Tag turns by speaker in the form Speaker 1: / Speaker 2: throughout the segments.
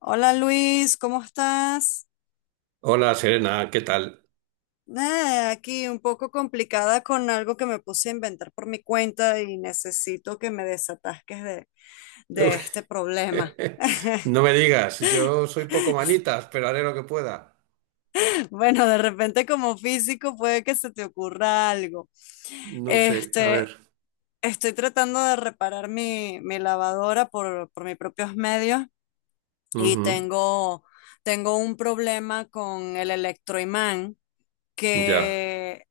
Speaker 1: Hola Luis, ¿cómo estás?
Speaker 2: Hola Serena, ¿qué tal?
Speaker 1: Nada, aquí un poco complicada con algo que me puse a inventar por mi cuenta y necesito que me desatasques de este problema.
Speaker 2: No me digas, yo soy poco manitas, pero haré lo que pueda.
Speaker 1: Bueno, de repente como físico puede que se te ocurra algo.
Speaker 2: No sé, a ver.
Speaker 1: Este, estoy tratando de reparar mi lavadora por mis propios medios y
Speaker 2: Ujú.
Speaker 1: tengo un problema con el electroimán
Speaker 2: Ya,
Speaker 1: que,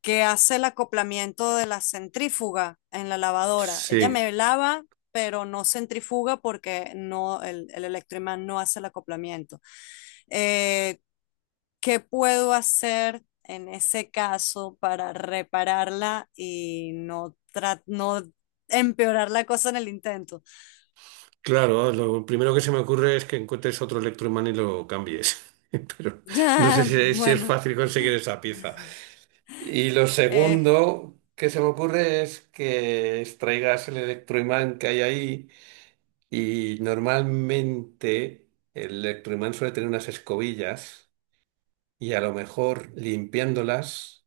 Speaker 1: que hace el acoplamiento de la centrífuga en la lavadora. Ella
Speaker 2: sí.
Speaker 1: me lava, pero no centrifuga porque no, el electroimán no hace el acoplamiento. Eh, ¿Qué puedo hacer en ese caso para repararla y no, no empeorar la cosa en el intento?
Speaker 2: Claro, lo primero que se me ocurre es que encuentres otro electroimán y lo cambies. Pero no sé
Speaker 1: Ah,
Speaker 2: si es
Speaker 1: bueno,
Speaker 2: fácil conseguir esa pieza. Y lo
Speaker 1: eh,
Speaker 2: segundo que se me ocurre es que extraigas el electroimán que hay ahí y normalmente el electroimán suele tener unas escobillas. Y a lo mejor limpiándolas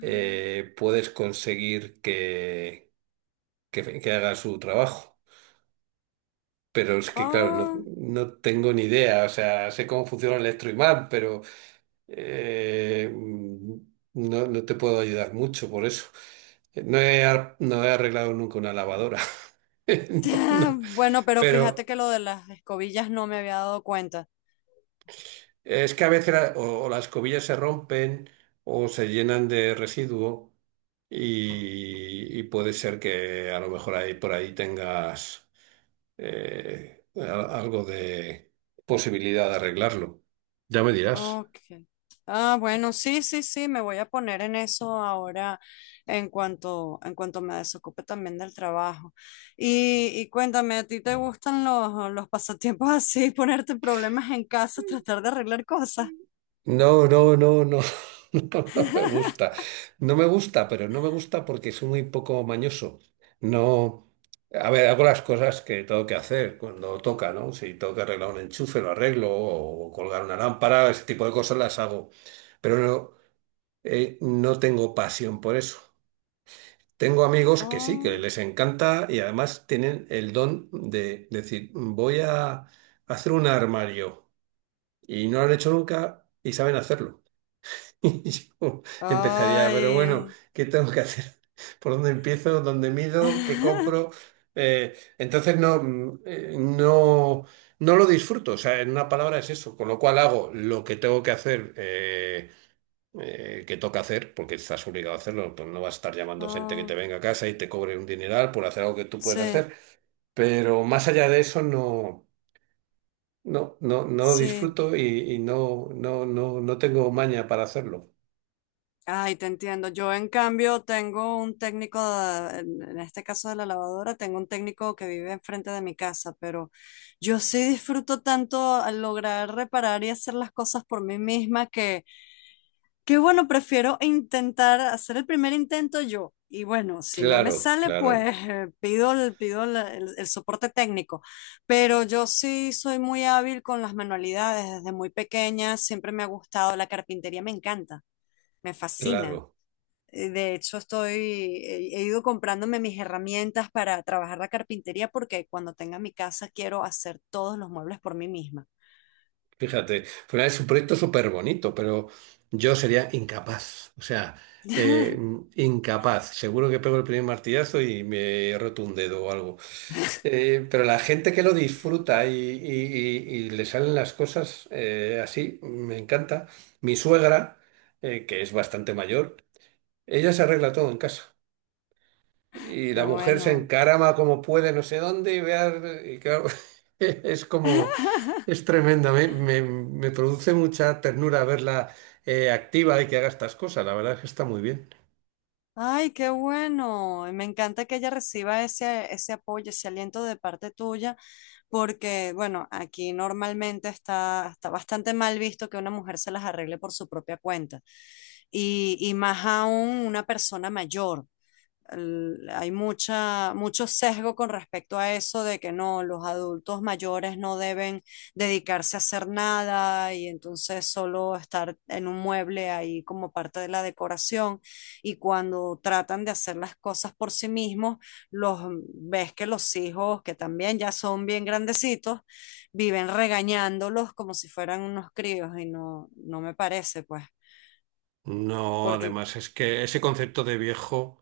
Speaker 2: puedes conseguir que haga su trabajo. Pero es que, claro, no,
Speaker 1: ah,
Speaker 2: no tengo ni idea. O sea, sé cómo funciona el electroimán, pero no, no te puedo ayudar mucho por eso. No he arreglado nunca una lavadora. No, no.
Speaker 1: Bueno, pero fíjate
Speaker 2: Pero
Speaker 1: que lo de las escobillas no me había dado cuenta.
Speaker 2: es que a veces o las cobillas se rompen o se llenan de residuo y puede ser que a lo mejor ahí por ahí tengas algo de posibilidad de arreglarlo. Ya me dirás.
Speaker 1: Ok. Ah, bueno, sí, sí, sí, me voy a poner en eso ahora en cuanto me desocupe también del trabajo. Y cuéntame, ¿a ti te gustan los pasatiempos así, ponerte problemas en casa, tratar de arreglar cosas?
Speaker 2: No, no, no, no, no, no me gusta. No me gusta, pero no me gusta porque soy muy poco mañoso. No, a ver, hago las cosas que tengo que hacer cuando toca, ¿no? Si tengo que arreglar un enchufe, lo arreglo, o colgar una lámpara, ese tipo de cosas las hago. Pero no, no tengo pasión por eso. Tengo amigos que sí, que
Speaker 1: Oh,
Speaker 2: les encanta y además tienen el don de decir, voy a hacer un armario y no lo han hecho nunca y saben hacerlo. Y yo empezaría, pero bueno,
Speaker 1: ay.
Speaker 2: ¿qué tengo que hacer? ¿Por dónde empiezo? ¿Dónde mido? ¿Qué compro? Entonces no, no, no lo disfruto. O sea, en una palabra es eso. Con lo cual hago lo que tengo que hacer, que toca hacer, porque estás obligado a hacerlo. Pues no vas a estar llamando gente que te
Speaker 1: Oh,
Speaker 2: venga a casa y te cobre un dineral por hacer algo que tú puedes
Speaker 1: sí,
Speaker 2: hacer. Pero más allá de eso, no, no, no lo
Speaker 1: sí,
Speaker 2: disfruto y no, no, no tengo maña para hacerlo.
Speaker 1: ay, te entiendo. Yo, en cambio, tengo un técnico, en este caso de la lavadora, tengo un técnico que vive enfrente de mi casa, pero yo sí disfruto tanto al lograr reparar y hacer las cosas por mí misma que bueno, prefiero intentar hacer el primer intento yo. Y bueno, si no me
Speaker 2: Claro,
Speaker 1: sale, pues
Speaker 2: claro.
Speaker 1: pido, pido el soporte técnico. Pero yo sí soy muy hábil con las manualidades. Desde muy pequeña siempre me ha gustado. La carpintería me encanta, me
Speaker 2: Claro,
Speaker 1: fascina. De hecho, he ido comprándome mis herramientas para trabajar la carpintería porque cuando tenga mi casa quiero hacer todos los muebles por mí misma.
Speaker 2: fíjate, al es un proyecto súper bonito, pero yo sería incapaz, o sea, eh, incapaz. Seguro que pego el primer martillazo y me roto un dedo o algo. Pero la gente que lo disfruta y, y le salen las cosas así, me encanta. Mi suegra, que es bastante mayor, ella se arregla todo en casa. Y
Speaker 1: Qué
Speaker 2: la mujer se
Speaker 1: bueno.
Speaker 2: encarama como puede, no sé dónde, y, y claro, es como, es tremenda, me produce mucha ternura verla activa y que haga estas cosas, la verdad es que está muy bien.
Speaker 1: Ay, qué bueno. Y me encanta que ella reciba ese apoyo, ese aliento de parte tuya, porque, bueno, aquí normalmente está bastante mal visto que una mujer se las arregle por su propia cuenta. Y más aún una persona mayor. Hay mucho sesgo con respecto a eso de que no, los adultos mayores no deben dedicarse a hacer nada y entonces solo estar en un mueble ahí como parte de la decoración. Y cuando tratan de hacer las cosas por sí mismos, los ves que los hijos, que también ya son bien grandecitos, viven regañándolos como si fueran unos críos y no, no me parece, pues,
Speaker 2: No,
Speaker 1: porque
Speaker 2: además es que ese concepto de viejo...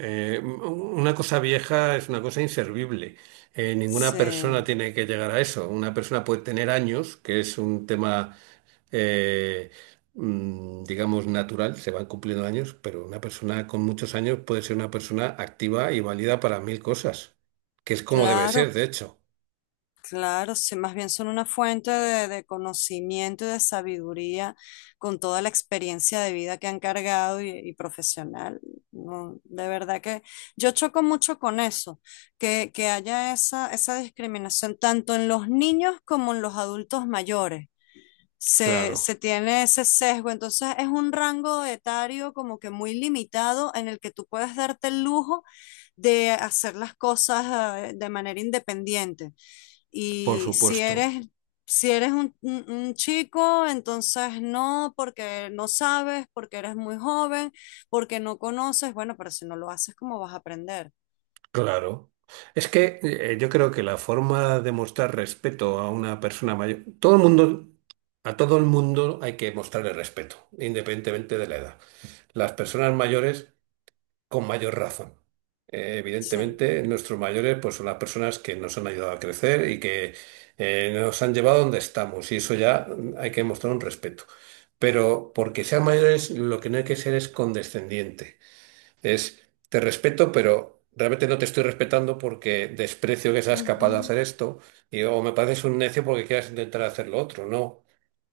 Speaker 2: Una cosa vieja es una cosa inservible. Ninguna
Speaker 1: se...
Speaker 2: persona tiene que llegar a eso. Una persona puede tener años, que es un tema, eh, digamos, natural, se van cumpliendo años, pero una persona con muchos años puede ser una persona activa y válida para mil cosas, que es como debe ser,
Speaker 1: Claro,
Speaker 2: de hecho.
Speaker 1: claro, sí, más bien son una fuente de conocimiento y de sabiduría con toda la experiencia de vida que han cargado y profesional. No, de verdad que yo choco mucho con eso, que haya esa discriminación tanto en los niños como en los adultos mayores se
Speaker 2: Claro,
Speaker 1: tiene ese sesgo. Entonces es un rango etario como que muy limitado en el que tú puedes darte el lujo de hacer las cosas de manera independiente.
Speaker 2: por
Speaker 1: Y si
Speaker 2: supuesto.
Speaker 1: si eres un chico, entonces no, porque no sabes, porque eres muy joven, porque no conoces. Bueno, pero si no lo haces, ¿cómo vas a aprender?
Speaker 2: Claro. Es que yo creo que la forma de mostrar respeto a una persona mayor, todo el mundo, a todo el mundo hay que mostrarle respeto, independientemente de la edad. Las personas mayores con mayor razón.
Speaker 1: Sí.
Speaker 2: Evidentemente, nuestros mayores pues son las personas que nos han ayudado a crecer y que nos han llevado donde estamos. Y eso ya hay que mostrar un respeto. Pero porque sean mayores, lo que no hay que ser es condescendiente. Es, te respeto, pero realmente no te estoy respetando porque desprecio que seas capaz de
Speaker 1: Ujú,
Speaker 2: hacer esto. Y, o me pareces un necio porque quieras intentar hacer lo otro. No.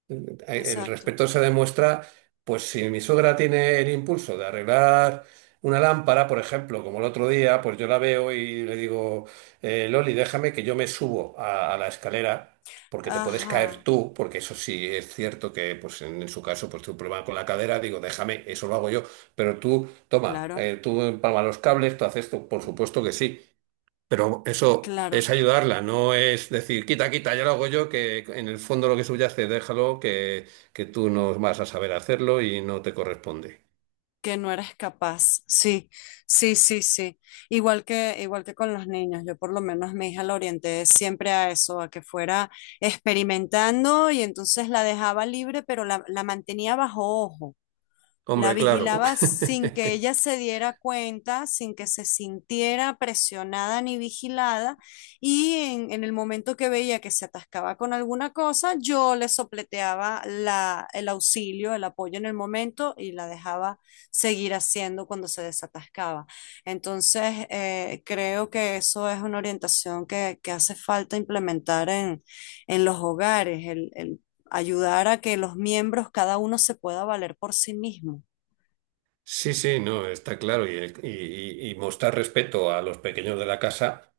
Speaker 2: Eh, El
Speaker 1: exacto.
Speaker 2: respeto se demuestra, pues si mi suegra tiene el impulso de arreglar una lámpara, por ejemplo, como el otro día, pues yo la veo y le digo, Loli, déjame que yo me subo a la escalera, porque te puedes caer
Speaker 1: Ajá.
Speaker 2: tú, porque eso sí es cierto que pues en su caso pues tuve un problema con la cadera, digo, déjame, eso lo hago yo, pero tú, toma,
Speaker 1: Claro,
Speaker 2: tú empalma los cables, tú haces esto, por supuesto que sí. Pero eso es
Speaker 1: claro.
Speaker 2: ayudarla, no es decir, quita, quita, ya lo hago yo, que en el fondo lo que subyace, déjalo, que tú no vas a saber hacerlo y no te corresponde.
Speaker 1: Que no eres capaz. Sí, sí, sí, sí. Igual que con los niños, yo por lo menos mi hija la orienté siempre a eso, a que fuera experimentando y entonces la dejaba libre, pero la mantenía bajo ojo. La
Speaker 2: Hombre, claro.
Speaker 1: vigilaba sin que ella se diera cuenta, sin que se sintiera presionada ni vigilada, y en el momento que veía que se atascaba con alguna cosa, yo le sopleteaba el auxilio, el apoyo en el momento y la dejaba seguir haciendo cuando se desatascaba. Entonces, creo que eso es una orientación que hace falta implementar en los hogares, el ayudar a que los miembros, cada uno se pueda valer por sí mismo.
Speaker 2: Sí, sí, no, está claro. Y, y- y mostrar respeto a los pequeños de la casa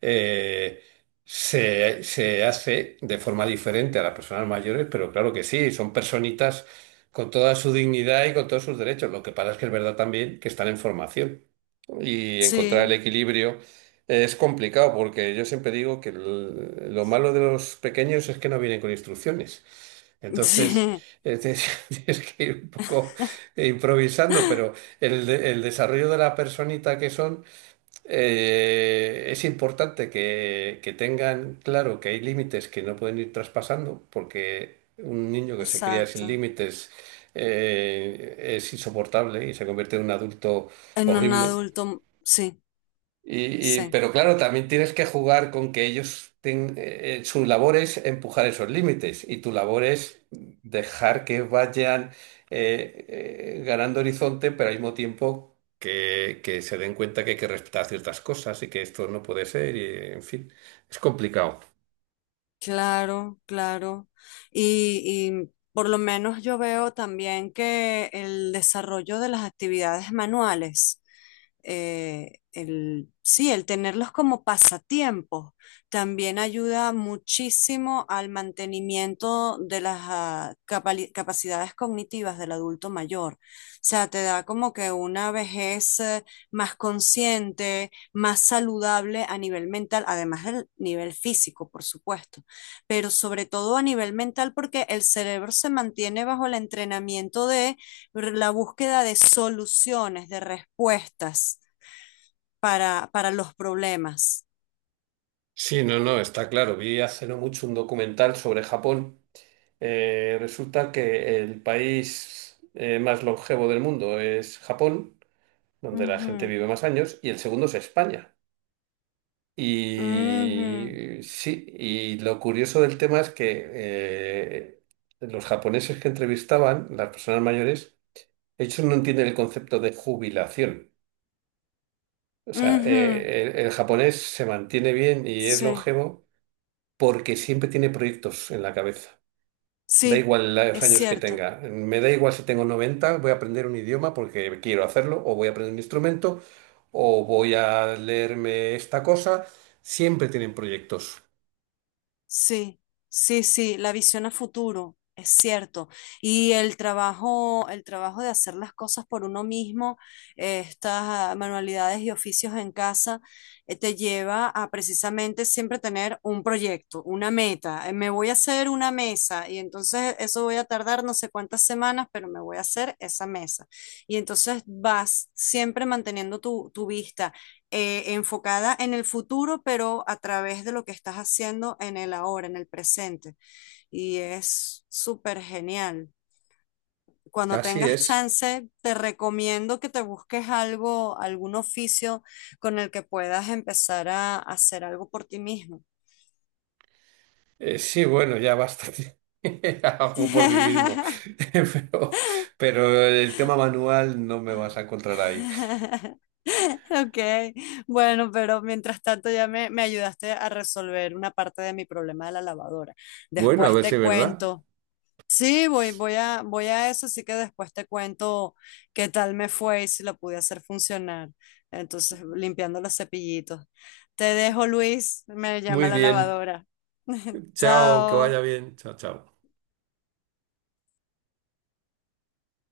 Speaker 2: eh, se hace de forma diferente a las personas mayores, pero claro que sí, son personitas con toda su dignidad y con todos sus derechos. Lo que pasa es que es verdad también que están en formación y encontrar el
Speaker 1: Sí,
Speaker 2: equilibrio es complicado porque yo siempre digo que lo malo de los pequeños es que no vienen con instrucciones. Entonces,
Speaker 1: sí,
Speaker 2: tienes tienes que ir un poco improvisando, pero el desarrollo de la personita que son es importante que tengan claro que hay límites que no pueden ir traspasando, porque un niño que se cría sin
Speaker 1: exacto.
Speaker 2: límites es insoportable y se convierte en un adulto
Speaker 1: En un
Speaker 2: horrible.
Speaker 1: adulto, sí,
Speaker 2: Y,
Speaker 1: sí.
Speaker 2: pero claro, también tienes que jugar con que ellos, su labor es empujar esos límites y tu labor es dejar que vayan eh, ganando horizonte, pero al mismo tiempo que se den cuenta que hay que respetar ciertas cosas y que esto no puede ser, y en fin, es complicado.
Speaker 1: Claro, claro. Y, y por lo menos yo veo también que el desarrollo de las actividades manuales, sí, el tenerlos como pasatiempos, también ayuda muchísimo al mantenimiento de las capacidades cognitivas del adulto mayor. O sea, te da como que una vejez más consciente, más saludable a nivel mental, además del nivel físico, por supuesto, pero sobre todo a nivel mental, porque el cerebro se mantiene bajo el entrenamiento de la búsqueda de soluciones, de respuestas para los problemas.
Speaker 2: Sí, no, no, está claro. Vi hace no mucho un documental sobre Japón. Resulta que el país más longevo del mundo es Japón, donde la gente
Speaker 1: Ujú,
Speaker 2: vive más años, y el segundo es España. Y sí, y lo curioso del tema es que los japoneses que entrevistaban, las personas mayores, ellos no entienden el concepto de jubilación. O
Speaker 1: ujú,
Speaker 2: sea,
Speaker 1: ujú.
Speaker 2: el japonés se mantiene bien y es
Speaker 1: Sí,
Speaker 2: longevo porque siempre tiene proyectos en la cabeza. Da
Speaker 1: sí,
Speaker 2: igual los
Speaker 1: es
Speaker 2: años que
Speaker 1: cierto.
Speaker 2: tenga. Me da igual si tengo 90, voy a aprender un idioma porque quiero hacerlo, o voy a aprender un instrumento, o voy a leerme esta cosa. Siempre tienen proyectos.
Speaker 1: Sí, sí, sí, la visión a futuro, es cierto. Y el trabajo de hacer las cosas por uno mismo, estas manualidades y oficios en casa, te lleva a precisamente siempre tener un proyecto, una meta. Me voy a hacer una mesa y entonces eso voy a tardar no sé cuántas semanas, pero me voy a hacer esa mesa. Y entonces vas siempre manteniendo tu vista enfocada en el futuro, pero a través de lo que estás haciendo en el ahora, en el presente. Y es súper genial. Cuando
Speaker 2: Así
Speaker 1: tengas
Speaker 2: es.
Speaker 1: chance, te recomiendo que te busques algo, algún oficio con el que puedas empezar a hacer algo por ti mismo.
Speaker 2: Sí, bueno, ya basta. Hago por mí mismo. Pero, pero el tema manual no me vas a encontrar ahí.
Speaker 1: Ok, bueno, pero mientras tanto ya me ayudaste a resolver una parte de mi problema de la lavadora.
Speaker 2: Bueno, a
Speaker 1: Después
Speaker 2: ver si
Speaker 1: te
Speaker 2: es verdad.
Speaker 1: cuento. Sí, voy a eso, así que después te cuento qué tal me fue y si lo pude hacer funcionar. Entonces, limpiando los cepillitos. Te dejo, Luis, me llama
Speaker 2: Muy
Speaker 1: la
Speaker 2: bien.
Speaker 1: lavadora.
Speaker 2: Chao, que vaya
Speaker 1: Chao.
Speaker 2: bien. Chao, chao.